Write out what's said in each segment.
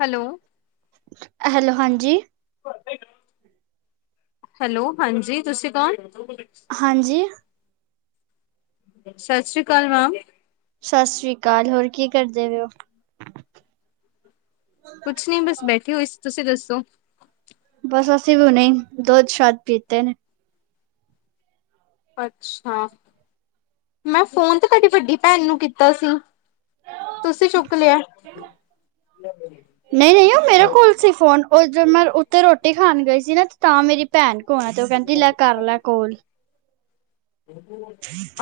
Hello? Hello ਹਾਂਜੀ। Hello ਹਾਂਜੀ, ਤੁਸੀਂ ਕੌਣ? ਹਾਂਜੀ। ਸਤਿ ਸ੍ਰੀ ਅਕਾਲ ਮੈਮ। ਸਤਿ ਸ੍ਰੀ ਅਕਾਲ, ਹੋਰ ਕੀ ਕਰਦੇ ਪਏ ਹੋ? ਕੁਛ ਨਹੀਂ, ਬਸ ਬੈਠੀ ਹੋਈ ਸੀ, ਤੁਸੀਂ ਦੱਸੋ? ਬਸ ਅਸੀਂ ਵੀ ਹੁਣੇ ਹੀ, ਦੁੱਧ ਸ਼ਾਧ ਪੀਤੇ ਨੇ। ਅੱਛਾ। ਮੈਂ ਫੋਨ ਤੇ ਤੁਹਾਡੀ ਵੱਡੀ ਭੈਣ ਨੂੰ ਕੀਤਾ ਸੀ। ਤੁਸੀਂ ਚੁੱਕ ਲਿਆ। ਤੁਸੀ ਫੋਨ, ਉਹ ਜੋਂ ਮੈਂ ਉੱਥਤੇ ਰੋਟੀ ਖਾਣ ਗਈ ਸੀ ਨਾ ਤਾਂ ਮੇਰੀ ਭੈਣ ਕੋਲ ਆ, ਤੇ ਉਹ ਕਹਿੰਦੀ ਲੈ ਕਰ ਲੈ ਕੋਲ।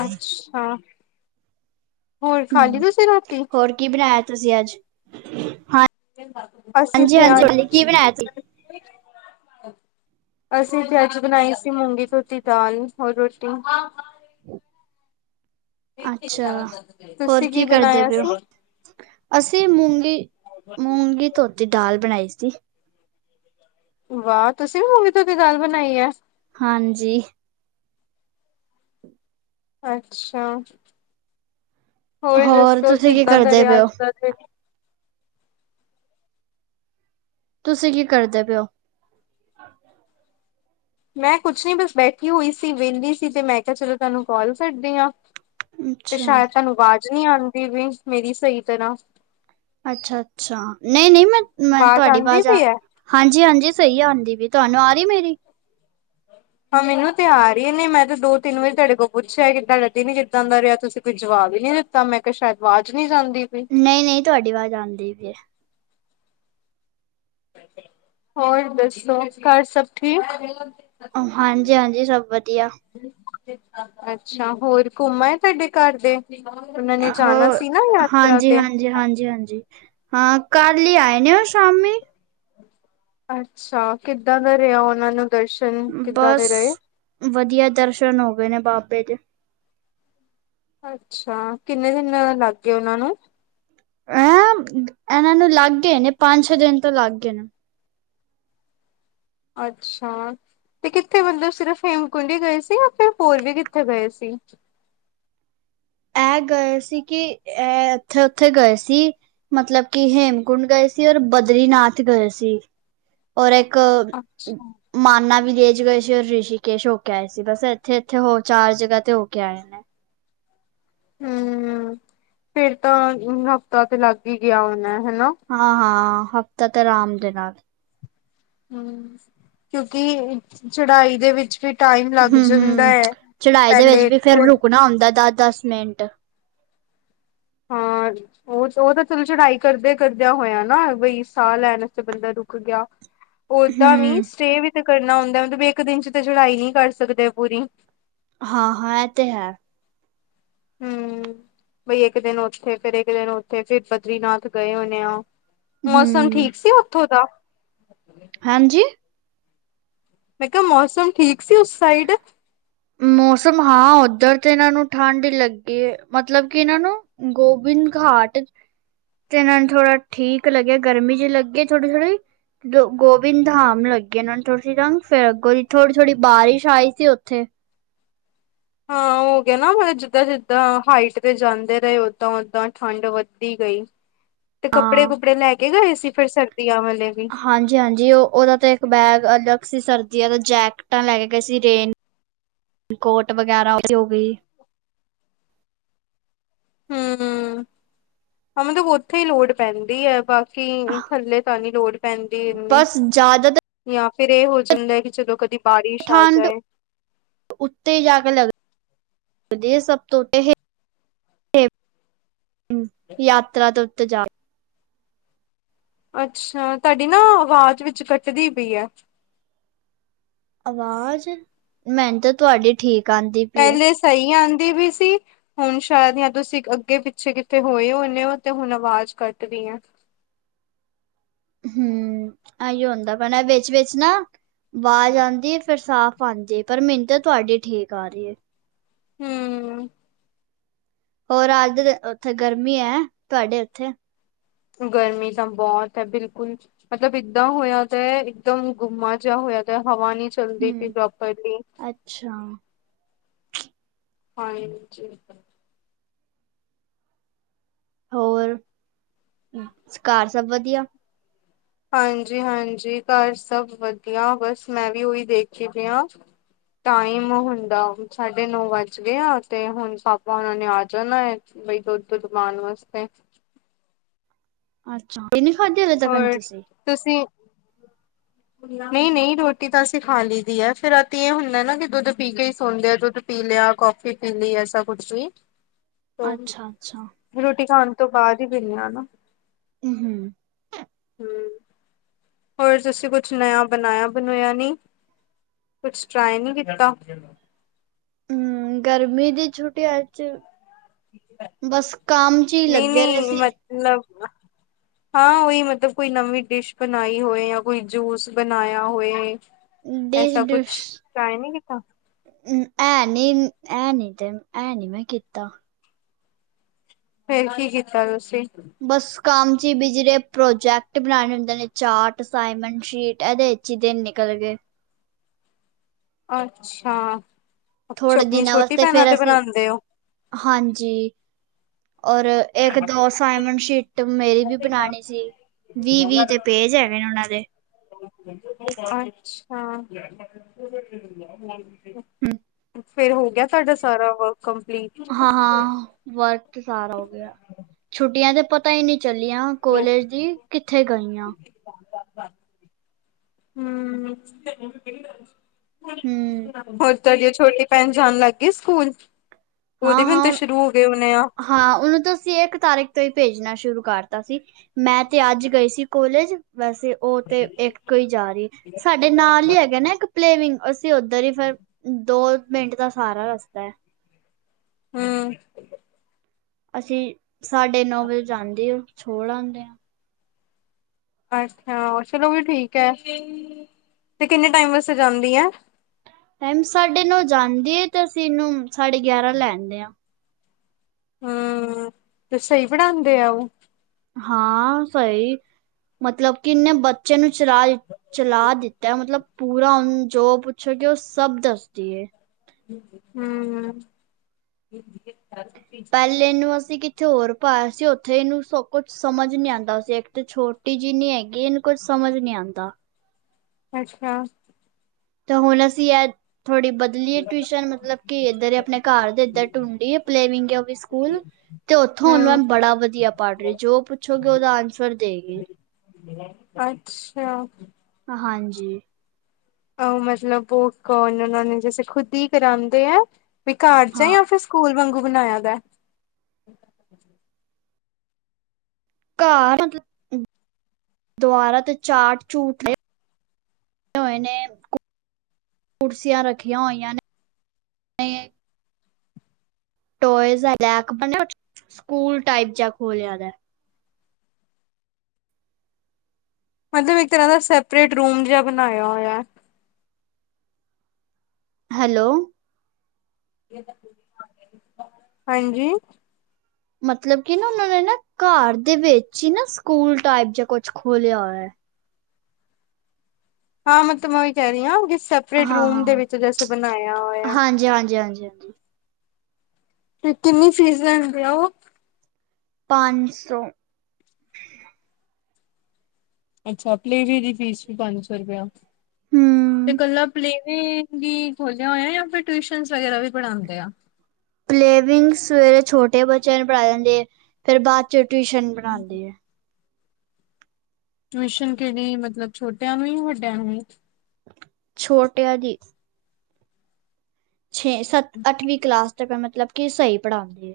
ਅੱਛਾ, ਹੋਰ ਖਾ ਲਈ ਹੂੰ ਤੁਸੀਂ ਰੋਟੀ? ਹੋਰ ਕੀ ਬਣਾਇਆ ਤੁਸੀਂ ਅੱਜ, ਹਾਂ? ਅਸੀਂ ਹਾਂਜੀ ਤੇ ਹਾਂਜੀ ਅੱਜ ਕੀ ਬਣਾਇਆ ਸੀ? ਅਸੀਂ ਤੇ ਅੱਜ ਬਣਾਈ ਸੀ ਮੂੰਗੀ ਧੋਤੀ ਦਾਲ, ਹੋਰ ਰੋਟੀ। ਅੱਛਾ, ਹੋਰ ਤੁਸੀਂ ਕੀ ਕਰਦੇ ਬਣਾਇਆ ਪਏ ਓ? ਸੀ ਅਸੀਂ ਮੂੰਗੀ, ਮੂੰਗੀ ਧੋਤੀ ਦਾਲ ਬਣਾਈ ਸੀ। ਵਾਹ, ਤੁਸੀਂ ਵੀ ਮੂੰਗੀ ਧੋਤੀ ਦਾਲ ਬਣਾਈ ਹੈ? ਹਾਂਜੀ। ਅੱਛਾ, ਹੋਰ ਦੱਸੋ ਤੁਸੀਂ ਕੀ ਕਿੱਦਾਂ ਦਾ ਕਰਦੇ ਰਿਹਾ ਪਏ ਹੋ? ਅਜ ਦਾ ਦਿਨ? ਤੁਸੀਂ ਕੀ ਕਰਦੇ ਪਏ ਓ? ਮੈਂ ਕੁਛ ਨੀ ਬਸ ਬੈਠੀ ਹੋਈ ਸੀ, ਵਿਹਲੀ ਸੀ ਤੇ ਮੈਂ ਕਿਹਾ ਚਲੋ ਤੁਹਾਨੂੰ ਕਾਲ ਕਰਦੀ ਆਂ। ਤੇ ਅੱਛਾ ਸ਼ਾਇਦ ਤੁਹਾਨੂੰ ਆਵਾਜ਼ ਨਹੀਂ ਆਉਂਦੀ ਵੀ, ਮੇਰੀ ਸਹੀ ਤਰ੍ਹਾਂ ਅੱਛਾ -ਅੱਛਾ, ਨਹੀਂ -ਨਹੀਂ ਮੈਂ, ਮੈਂ ਆਵਾਜ਼ ਤੁਹਾਡੀ ਆਉਂਦੀ ਆਵਾਜ਼ ਆ ਪਈ ਹੈ। ਹਾਂਜੀ -ਹਾਂਜੀ ਸਹੀ ਆਉਂਦੀ ਵੀ, ਤੁਹਾਨੂੰ ਆ ਰਹੀ ਮੇਰੀ ਹਾਂ ਮੈਨੂੰ ਤੇ ਆ ਰਹੀ ਨੇ, ਮੈਂ ਤੇ ਦੋ- ਤਿੰਨ ਵਾਰੀ ਤੁਹਾਡੇ ਕੋਲ ਪੁੱਛਿਆ ਤੁਹਾਡਾ ਦਿਨ ਕਿੱਦਾ ਦਾ ਰਿਹਾ ਤੁਸੀਂ ਕੋਈ ਜਵਾਬ ਹੀ ਨਹੀਂ ਦਿੱਤਾ। ਤਾਂ ਮੈਂ ਕਿਹਾ, ਸ਼ਾਇਦ ਆਵਾਜ਼ ਨਹੀਂ ਸੁਣਦੀ। ਨਹੀਂ -ਨਹੀਂ ਤੁਹਾਡੀ ਆਵਾਜ਼ ਆਉਂਦੀ ਪਈ ਏ। ਹੋਰ ਦੱਸੋ, ਘਰ ਸਭ ਠੀਕ? ਹਾਂਜੀ- ਹਾਂਜੀ, ਸਭ ਵਧੀਆ। ਅੱਛਾ, ਹੋਰ ਘੁੰਮ ਆਏ ਤੁਹਾਡੇ ਘਰ ਦੇ? ਉਹਨਾਂ ਨੇ ਜਾਣਾ ਸੀ ਨਾ, ਯਾਤਰਾ ਤੇ? ਜੀ, ਹਾਂਜੀ -ਹਾਂਜੀ। ਹਾਂ, ਕੱਲ ਹੀ ਆਏ ਨੇ, ਉਹ ਸ਼ਾਮੀ। ਅੱਛਾ, ਕਿੱਦਾਂ ਦਾ ਰਿਹਾ ਉਹਨਾਂ ਨੂੰ ਦਰਸ਼ਨ ਕਿੱਦਾਂ ਬਸ, ਦੇ ਰਹੇ? ਵਧੀਆ ਦਰਸ਼ਨ ਹੋ ਗਏ ਨੇ ਬਾਬੇ ਦੇ। ਅੱਛਾ ਕਿੰਨੇ ਦਿਨ ਲੱਗ ਗਏ ਉਹਨਾਂ ਨੂੰ ਐਂ ਇਹਨਾਂ ਨੂੰ ਲੱਗ ਗਏ ਨੇ ਪੰਜ ਛੇ ਦਿਨ ਤੋਂ ਲੱਗ ਗਏ ਨੇ। ਅੱਛਾ ਤੇ ਕਿਥੇ ਮਤਲਬ ਸਿਰਫ ਹੇਮਕੁੰਡ ਹੀ ਗਏ ਸੀ ਜਾਂ ਫਿਰ ਹੋਰ ਵੀ ਕਿੱਥੇ ਗਏ ਸੀ। ਇਹ ਗਏ ਸੀ ਕਿ ਇਹ ਇਥੇ ਉਥੇ ਗਏ ਸੀ। ਮਤਲਬ ਕਿ ਹੇਮਕੁੰਡ ਗਏ ਸੀ ਔਰ ਬਦਰੀਨਾਥ ਗਏ ਸੀ। ਔਰ ਇੱਕ ਅੱਛਾ ਮਾਨਾ ਵੀਲਜ ਗਏ ਔਰ ਰਿਸ਼ੀਕੇਸ਼ ਹੋ ਕੇ ਆਏ ਸੀ ਬਸ ਇਥੇ-ਇਥੇ ਹੋ ਚਾਰ ਜਗ੍ਹਾ ਤੇ ਹੋ ਕੇ ਆਏ ਨੇ। ਹੂੰ ਫਿਰ ਤਾਂ ਹਫ਼ਤਾ ਤੇ ਲੱਗ ਹੀ ਗਿਆ ਹੁਣਾ ਹਨਾ। ਹਾਂ-ਹਾਂ ਹਫ਼ਤਾ ਤੇ ਆਰਾਮ ਦੇ ਨਾਲ ਹੂੰ ਕਿਉਂਕਿ ਚੜਾਈ ਦੇ ਵਿੱਚ ਵੀ ਟਾਈਮ ਲੱਗ ਹਮ ਜਾਂਦਾ ਹੈ ਪਹਿਲੇ ਥੋੜ ਣਾ ਹੁੰਂਦਾ ਦਸ-ਦਸ ਮਿੰਟ ਹਾਂ ਉਹ-ਉਹ ਤਾਂ ਚਲੋ ਚੜਾਈ ਕਰਦਿਆਂ-ਕਰਦਿਆਂ ਹੋਇਆ ਨਾ ਬਈ ਸਾਹ ਲੈਣ ਤੇ ਬੰਦਾ ਰੁ ਰੁੱਕ ਗਿਆ ਓਦਾਂ ਵੀ ਹਮ ਸਟੇ ਵਿੱਚ ਕਰਨਾ ਹੁੰਦਾ ਮਤਲਬ ਵੀ ਇੱਕ ਦਿਨ 'ਚ ਤਾਂ ਚੜਾਈ ਨੀ ਕਰ ਸਕਦੇ ਪੂਰੀ ਹਾਂ-ਹਾਂ ਇਹ ਤੇ ਹੈ। ਹੂੰ ਬਈ ਇੱਕ ਦਿਨ ਉਥੇ ਫਿਰ ਇੱਕ ਦਿਨ ਉੱਥੇ ਫਿਰ ਬਦਰੀਨਾਥ ਗਏ ਹੋਣੇ ਉਹ ਮੌਸਮ ਹਮ ਠੀਕ ਸੀ ਉਥੋਂ ਦਾ ਹਾਂਜੀ ਮੈਂ ਕਿਹਾ ਮੌਸਮ ਠੀਕ ਸੀ ਉਸ ਸਾਈਡ ਮੌਸਮ ਹਾਂ ਓਧਰ ਤੇ ਇਹਨਾਂ ਨੂੰ ਠੰਢ ਲੱਗੀ ਹੈ ਮਤਲਬ ਕਿ ਇਹਨਾਂ ਨੂੰ ਗੋਬਿੰਦ ਘਾਟ ਤੇ ਇਹਨਾਂ ਨੂੰ ਥੋੜਾ ਠੀਕ ਲੱਗਿਆ ਗਰਮੀ ਜਿਹੀ ਲੱਗੇ ਥੋੜੀ-ਥੋੜ੍ਹੀ ਗੋਬਿੰਦ ਧਾਮ ਲੱਗੀ ਉਹਨਾਂ ਨੂੰ ਥੋੜੀ ਠੰਡ ਫਿਰ ਅਗੋ ਦੀ ਥੋੜੀ-ਥੋੜ੍ਹੀ ਬਾਰਿਸ਼ ਆਈ ਸੀ ਉਥੇ ਹਾਂ ਓ ਹੋ ਗਿਆ ਨਾ ਮਤਲਬ ਜਿੱਦਾਂ-ਜਿੱਦਾਂ ਹਾਈਟ ਤੇ ਜਾਂਦੇ ਰਹੇ ਓਦਾਂ-ਓਦਾਂ ਠੰਡ ਵੱਧਦੀ ਗਈ। ਤੇ ਕੱਪੜੇ ਹਾਂ ਕੁਪੜੇ ਲੈ ਕੇ ਗਏ ਸੀ ਫਿਰ ਸਰਦੀਆਂ ਵਾਲੇ ਹਾਂਜੀ-ਹਾਂਜੀ ਉਹ ਉਹਦਾ ਤੇ ਇੱਕ ਬੈਗ ਅਲੱਗ ਸੀ ਸਰਦੀਆਂ ਦਾ ਜੈਕਟਾਂ ਲੈ ਕੇ ਗਏ ਸੀ ਰੇਨ ਕੋਟ ਵਗੈਰਾ ਉ ਹੋ ਗਈ। ਹੂੰ-ਹੂੰ ਮਤਲਬ ਉਥੇ ਹੀ ਲੋੜ ਪੈਂਦੀ ਹੈ ਬਾਕੀ ਕੀ ਥੱਲੇ ਤਾਂ ਨੀ ਲੋੜ ਪੈਂਦੀ ਏਨੀ ਬਸ ਜ਼ਿਆਦਾਤਰ ਜਾਂ ਫਿਰ ਇਹ ਹੋ ਜਾਂਦਾ ਕਿ ਚਲੋ ਕਦੀ ਬਾਰਿਸ਼ ਆ ਠੰਡ ਜਾਏ। ਉਤੇ ਜਾ ਕੇ ਲਗਦੀ ਏ ਸਭ ਉਤੇ ਇਹ ਹੇਮ ਯਾਤਰਾ ਤੋਂ ਉੱਤੇ ਜਾ ਕੇ ਅੱਛਾ ਤੁਹਾਡੀ ਨਾ ਆਵਾਜ਼ ਵਿੱਚ ਕੱਟਦੀ ਪਈ ਹੈ। ਆਵਾਜ਼ ਮੈਨੂੰ ਤਾ ਤੁਹਾਡੀ ਠੀਕ ਆਂਦੀ ਪਈ ਏ। ਪਹਿਲੇ ਸਹੀ ਆਂਦੀ ਵੀ ਸੀ। ਹੁਣ ਸ਼ਾਇਦ ਹ ਤੁਸੀਂ ਅੱਗੇ ਪਿੱਛੇ ਕਿੱਥੇ ਹੋਏ ਹੁਣੇ ਹੋ ਤੇ ਹੁਣ ਆਵਾਜ਼ ਕੱਟਦੀ ਹੈ। ਹੂੰ ਇਹੀ ਹੁੰਦਾ ਪਇਆ ਵਿੱਚ-ਵਿਚ ਨਾ ਆਵਾਜ਼ ਆਂਦੀ ਫਿਰ ਸਾਫ਼ ਹਾਂਜੀ ਪਰ ਮੈਨੂੰ ਤੇ ਤੁਹਾਡੀ ਠੀਕ ਆ ਰਹੀ ਹੈ। ਹੂੰ ਹੋਰ ਅੱਜ ਉਥੇ ਗਰਮੀ ਹੈ ਤੁਹਾਡੇ ਉਥੇ ਗਰਮੀ ਤਾਂ ਬਹੁਤ ਹੈ ਬਿਲਕੁਲ ਮਤਲਬ ਏਦਾਂ ਹੋਇਆ ਤੇ ਇੱਕਦਮ ਗੁਮਾ ਜਿਹਾ ਹੋਇਆ ਦਾ ਹਵਾ ਨੀ ਚੱਲਦੀ ਪਈ ਹੂੰ, ਪ੍ਰੋਪਰਲੀ ਅੱਛਾ ਹਾਂਜੀ ਹੋਰ ਘਾਰ ਸਭ ਵਧੀਆ ਹਾਂਜੀ-ਹਾਂਜੀ ਘਾਰ ਸਭ ਵਧੀਆ ਬਸ ਮੈਂ ਵੀ ਓਹੀ ਦੇਖੀ ਪਈ ਹਾਂ। ਟਾਈਮ ਹੁੰਦਾ ਸਾਢੇ ਨੌ ਵੱਜ ਗਿਆ, ਆ ਤੇ ਹੁਣ ਪਾਪਾ ਹੁਨਾਂ ਨੇ ਆ ਜਾਣਾ ਹੈ। ਬਈ ਦੁੱਧ-ਦੁੱਧ ਪਾਣ ਵਾਸਤੇ। ਅੱਛਾ, ਕਿੰਨ ਖਾਦੀ ਹਲੇ ਤੱਕ ਹੋਰ ਤੁਸੀਂ। ਤੁਸੀਂ? ਨਹੀਂ ਨਹੀਂ ਰੋਟੀ ਤਾਂ ਅਸੀਂ ਖਾ ਲਈ ਦੀ ਹੈ, ਫੇਰ ਰਾਤੀ ਇਹ ਹੁੰਦਾ ਨਾ ਕਿ ਦੁੱਧ ਪੀ ਕੇ ਹੀ ਸੌਦੇ ਆ ਦੁੱਧ ਪੀ ਲਿਆ ਕੌਫੀ ਪੀ ਲਈ, ਐਸਾ ਕੁਛ ਵੀ ਤੋ ਅੱਛਾ-ਅੱਛਾ। ਰੋਟੀ ਖਾਣ ਤੋਂ ਬਾਅਦ ਹੀ ਪਿਨੀ ਆ ਨਾ। ਹੂੰ, ਹੂੰ, ਹੋਰ ਤੁਸੀਂ ਕੁਛ ਨਯ ਬਣਾਇਆ ਬਣੂਇਆ ਨਹੀਂ ਕੁਛ ਟਰਾਈ ਨੀ ਕੀਤਾ। ਹੂੰ ਗਰਮੀ ਦੀ ਛੁੱਟੀਆਂ ਚ ਬਸ ਕੰਮ ਚ ਹੀ ਨਹੀਂ ਲੱਗੇ ਰਹੇ ਨਹੀਂ ਸੀ। [unintelligible] ਹਾਂ ਉਹੀ ਮਤਲਬ ਕੋਈ ਨਵੀਂ ਡਿਸ਼ ਬਣਾਈ ਹੋਏ, ਜਾਂ ਕੋਈ ਜੂਸ ਬਣਾਇਆ ਹੋਏ। ਐਸਾ ਕੁਛ ਟਾਈਮ ਨੀ ਕੀਤਾ। ਹੂੰ, ਐ ਨੀ ਐ ਨੀ ਤੇ ਐ ਨੀ ਮੈਂ ਕੀਤਾ। ਫੇਰ ਕੀ ਕੀਤਾ ਤੁਸੀਂ? ਬਸ ਕੰਮ ਚ ਬਿਜੜੇ ਪ੍ਰੋਜੈਕਟ ਬਣਾਉਣੇ ਹੁੰਦੇ ਨੇ ਚਾਰਟ ਅਸਾਈਨਮੈਂਟ ਸ਼ੀਟ ਇਹਦੇ ਪੱਚੀ ਦਿਨ ਨਿਕਲ ਗਏ। ਅੱਛਾ, ਥੋੜੇ ਆਪਣੀ ਦਿਨਾਂ ਛੋਟੀ ਵਾਸਤੇ ਭੈਣਾਂ ਫਿਰ ਤੇ ਅਸੀਂ ਬਣਾਦੇ ਔ। ਹਾਂਜੀ, ਔਰ। ਇੱਕ ਦੋਸਾਈਮੰਡ ਸ਼ੀਟ ਮੇਰੀ ਵੀ ਬਣਾਉਣੀ ਸੀ, ਵੀਹ-ਵੀਹ ਤੇ ਪੇਜ ਹੈਗੇ ਨੇ ਉਹਨਾਂ ਦੇ। ਅੱਛਾ। ਹੂੰ, ਫੇਰ ਹੋ ਗਿਆ, ਤੁਹਾਡਾ ਸਾਰਾ ਵਰਕ ਕੰਪਲੀਟ? ਹਾਂ-ਹਾਂ। ਵਰਕ ਸਾਰਾ ਹੋ ਗਿਆ, ਛੁੱਟੀਆਂ ਤੇ ਪਤਾ ਹੀ ਨਹੀਂ ਚੱਲੀਆਂ। ਕੋਲੇਜ ਦੀ ਕਿੱਥੇ ਗਈ ਹਾਂ। ਹੂੰ, ਹਮ ਹੋਰ ਥੋੜੀ ਔ ਛੋਟੀ ਭੈਣ ਜਾਣ ਲੱਗ ਗਈ ਸਕੂਲ? ਉਹਦੇ ਹਾਂ ਵੀ ਹਾਂ ਤਾਂ ਸ਼ੁਰੂ ਹੋ ਗਏ ਹੋਣੇ ਆ। ਹਾਂ ਉਹਨੂੰ ਤਾਂ ਅਸੀਂ ਇੱਕ ਤਾਰੀਖ ਤੋਂ ਹੀ ਭੇਜਣਾ ਸ਼ੁਰੂ ਕਰਤਾ ਸੀ। ਮੈਂ ਤੇ ਅੱਜ ਗਈ ਸੀ, ਕੋਲੇਜ ਵੈਸੇ। ਉਹ ਤੇ ਇੱਕ ਹੀ ਜਾ ਰਹੀ ਸਾਡੇ ਨਾਲ ਹੀ ਹੈਗੇ ਨਾ ਇੱਕ। ਪਲੇਵਿੰਗ ਅਸੀਂ ਉੱਧਰ ਹੀ ਫੇਰ ਦੋ ਮਿੰਟ ਦਾ ਸਾਰਾ ਰਸਤਾ ਹੈ। ਹੂੰ, ਅਸੀਂ ਸਾਡੇ ਨੌਵੇਂ ਜਾਂਦੇ ਆ ਛੋੜ ਆਦੇ ਆ ਅੱਛਾ ਚਲੋ ਵੀ ਠੀਕ ਹੈ, ਤੇ ਕਿੰਨੇ ਟਾਈਮ ਵਾਸਤੇ ਜਾਂਦੀ ਆ ਟਾਈਮ ਸਾਢੇ ਨੌ ਜਾਂਦੀ ਹੈ, ਤੇ ਅਸੀਂ ਇਹਨੂੰ ਸਾਢੇ ਗਿਆਰਾਂ ਲੈਦੇ ਆ ਹੂੰ, ਤੇ ਸਹੀ ਪੜਾਦੇ ਆ ਉਹ ਹਾਂ, ਸਹੀ ਮਤਲਬ ਕਿਨੇ ਬ ਬੱਚੇ ਨੂੰ ਚਲਾ-ਚਲਾ ਦਿੱਤਾ ਮਤਲਬ ਪੂਰਾ ਔਨੁੰ ਜੋ ਪੁੱਛੋ ਕਿ ਉਹ ਸਭ ਦੱਸਦੀਏ। ਹੂੰ, ਪਹਿਲੇ ਨੂੰ ਅਸੀਂ ਕਿੱਥੇ ਹੋਰ ਪਾਇਆ ਸੀ, ਉੱਥੇ ਇਹਨੂੰ ਸ ਕੁਛ ਸਮਝ ਨਹੀਂ ਆਉਂਦਾ ਸੀ, ਇੱਕ ਤੇ ਛੋਟ ਟੀ ਜਿੰਨੀ ਹੈਗੀ, ਇਹਨੂੰ ਕੁੱਝ ਸਮਝ ਨਹੀਂ ਆਦਾ। ਅੱਛਾ। ਤਾਂ ਹੁਣ ਅਸੀਂ ਇਹ ਥੋੜ੍ਹੀ ਬਹੁਤ ਬਦਲੀਏ ਟਿਊਸ਼ਨ ਮਤਲਬ ਕਿ, ਇਧਰ ਆਪਣੇ ਘਰ ਦੇ ਇਧਰ ਟੂੰਡੀ ਪਲੇਵਿੰਗ ਸਕੂਲ। ਤੇ ਉੱਥੋਂ ਉਹਨੂੰ ਐ ਹਮ ਬੜਾ ਵਧੀਆ ਪੜ੍ਹ ਰਹੀ ਜੋ ਪੁੱਛੋਗੇ ਉਹਦਾ ਆਨਸਰ ਦੇਗੀ ਅੱਛਾ ਹਾਂਜੀ ਉਹ ਮਤਲਬ ਉਹ ਕੌਣ ਉਹਨਾ ਨੇ ਜੈਸੇ ਖੁਦ ਹੀ ਕਰਾਉਂਦੇ ਐ, ਵੀ ਘਰ ਜਾ ਹਾਂ ਜਾਂ ਫਿਰ ਸਕੂਲ ਵਾਂਗੂ ਬਣਾਇਆ ਦਾ ਘਾਰ, ਦੀਵਾਰਾਂ ਤੇ ਚਾਰਟ ਚੂਰਟ ਨੇ ਹੋਏ ਨੇ, ਕੁਰਸੀਆਂ ਰੱਖੀਆਂ ਹੋਈਆਂ ਨੇ ਟੋਇਜ਼ ਦਾ ਰੈਕ ਬਣਿਆ, ਔ ਦੇ ਚ ਸਕੂਲ ਟਾਈਪ ਜਾ ਖੋਲਿਆ ਦਾ ਮਤਲਬ ਇੱਕ ਤਰ੍ਹਾਂ ਦਾ ਸੈਪਰੇਟ ਰੂਮ ਜਿਹਾ ਬਣਾਇਆ ਹੋਇਆ। ਹੈਲੋ ਹਾਂਜੀ ਮਤਲਬ ਕੀ ਨਾ ਉਹਨਾਂ ਨੇ ਨਾ ਘਾਰ ਦੇ ਵਿੱਚ ਹੀ ਨਾ, ਸਕੂਲ ਟਾਈਪ ਜਾਂ ਕੁਛ ਖੋਲਿਆ ਹੋਇਆ ਹੈ ਹਾਂ, ਮੈਂ ਤਾ ਮੈਂ ਓਇ ਕਹ ਰਹੀ ਆਂ ਕੀ ਸੇਪਰੇਟ ਹਾਂ ਹਾਂ ਰੂਮ ਦੇ ਹਾਂ ਵਿੱਚ, ਜੈਸੇ ਬਣਾਇਆ ਹੋਇਆ ਹਾਂਜੀ ਹਾਂਜੀ ਹਾਂਜੀ ਹਾਂਜੀ ਤੇ ਕਿੰਨੀ ਫੀਸ ਲੈਣਦੇ ਉਹ ਪੰਜ ਸੌ ਅੱਛਾ ਪਲੇਵੀ ਦੀ ਫੀਸ ਵੀ ਪੰਜ ਸੌ ਰੁਪਇਆ, ਤੇ ਹੂੰ ਇਕੱਲਾ ਪਲੇਵੀ ਕੀਂ ਖੋਲਿਆ ਹੋਇਆ, ਫਿਰ ਟਿਊਸ਼ਨ ਵਗੈਰਾ ਵੀ ਪੜਾਉਂਦੇ ਆ ਪਲੇਵਿੰਗ ਸਵੇਰੇ ਛੋਟੇ ਬੱਚਿਆਂ ਨੂੰ ਪੜ੍ਹਾ ਦਿੰਦੇ ਹੈ। ਫੇਰ ਬਾਦ ਚ ਟਿਊਸ਼ਨ ਪਰਾਂਦੀ ਐ ਟਿਊਸ਼ਨ ਕਿਹੜੀ, ਮਤਲਬ ਛੋਟਿਆਂ ਨੂੰ ਹੀ, ਵੱਡਿਆਂ ਨੂੰ ਹੀ ਛੋਟਿਆਂ ਦੀ ਛੇ ਸੱਤ ਅੱਠਵੀਂ ਕਲਾਸ ਤੱਕ, ਮਤਲਬ ਕਿ ਸਹੀ ਪੜਾਉਂਦੀ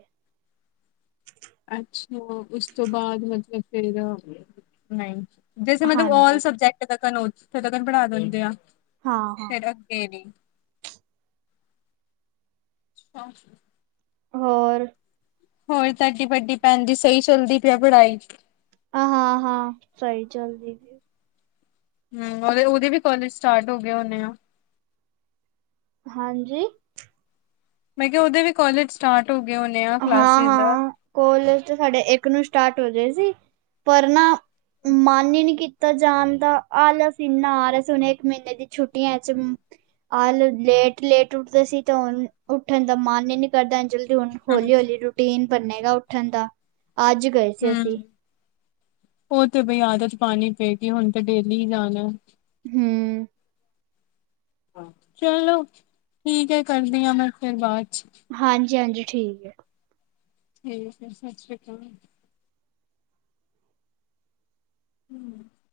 ਅੱਛਾ, ਉਸ ਤੋਂ ਬਾਅਦ ਮਤਲਬ ਫੇਰ ਨਾਈ ਜੈਸੇ ਹੈ ਮਤਲਬ ਆਲ ਹਾਂਜੀ ਸਬਜੈਕਟ ਤਕਣ, ਓ ਜਿਥੇ ਤਕਣ ਪੜ੍ਹਾ ਦਿੰਦੇ ਆ ਹਾਂ-ਹਾਂ [unintelligible] ਹੋਰ ਹੋਰ ਤੁਹਾਡੀ ਵਡੀ ਭੈਣ ਦੀ, ਸਹੀ ਚੱਲਦੀ ਪਈ ਪੜ੍ਹਾਈ ਹਾਂ-ਹਾਂ ਸਹੀ ਚੱਲਦੀ ਪਈ ਹੂ, ਉਹਦੇ ਵੀ ਕੋਾਲਜ ਸਟਾਰਟ ਹੋ ਗਏ ਹੋਣੇ ਆ। ਹਾਂਜੀ ਮੈਂ ਕਿਹਾ ਉਹਦੇ ਵੀ ਕੋਾਲਜ ਸਟਾਰਟ ਹੋ ਗਏ ਹੋਣੇ ਆ ਕਲਾਸਿਸ ਕੋਲੇਜ ਤੇ ਸਾਡੇ ਇੱਕ ਨੂੰ ਸਟਾਰਟ ਹੋਗੇ ਸੀ, ਪਰ ਨਾ ਮਨ ਹੀ ਨਹੀਂ ਕੀ ਤਾਂ ਜਾਣ ਦਾ ਆਲਸ ਇੰਨਾ ਆ ਰਿਹਾ ਸੀ, ਹੁਣੇ ਇੱਕ ਮਹੀਨੇ ਦੀ ਛੁੱਟੀਆਂ ਚ ਆਲ ਲੇਟ-ਲੇਟ ਉੱਠਦੇ ਸੀ, ਤਾਂ ਹੁਣ ਉੱਠਣ ਦਾ ਮਨ ਹੀ ਨੀ ਕਰਦਾ ਜਲਦੀ ਹੁਣ ਹਮ ਹੌਲੀ-ਹੌਲੀ ਰੂਟੀਨ ਬਨੇਗਾ ਉੱਠਣ ਦਾ, ਅੱਜ ਗਏ ਸੀ ਅਸੀਂ ਹਮ ਉਹ ਤੇ ਬਈ ਆਦਤ ਪਾਣੀ ਪਏਗੀ, ਹੁਣ ਤੇ ਡੇਲੀ ਹੀ ਜਾਣਾ ਹੂੰ ਚਲੋ, ਠੀਕ ਐ ਕਰਦੀ ਆ ਮੈਂ ਫਿਰ ਬਾਅਦ 'ਚ। ਹਾਂਜੀ-ਹਾਂਜੀ, ਠੀਕ ਐ ਠੀਕ ਹੈ ਸਤਿ ਸ਼੍ਰੀ ਅਕਾਲ ਹੂੰ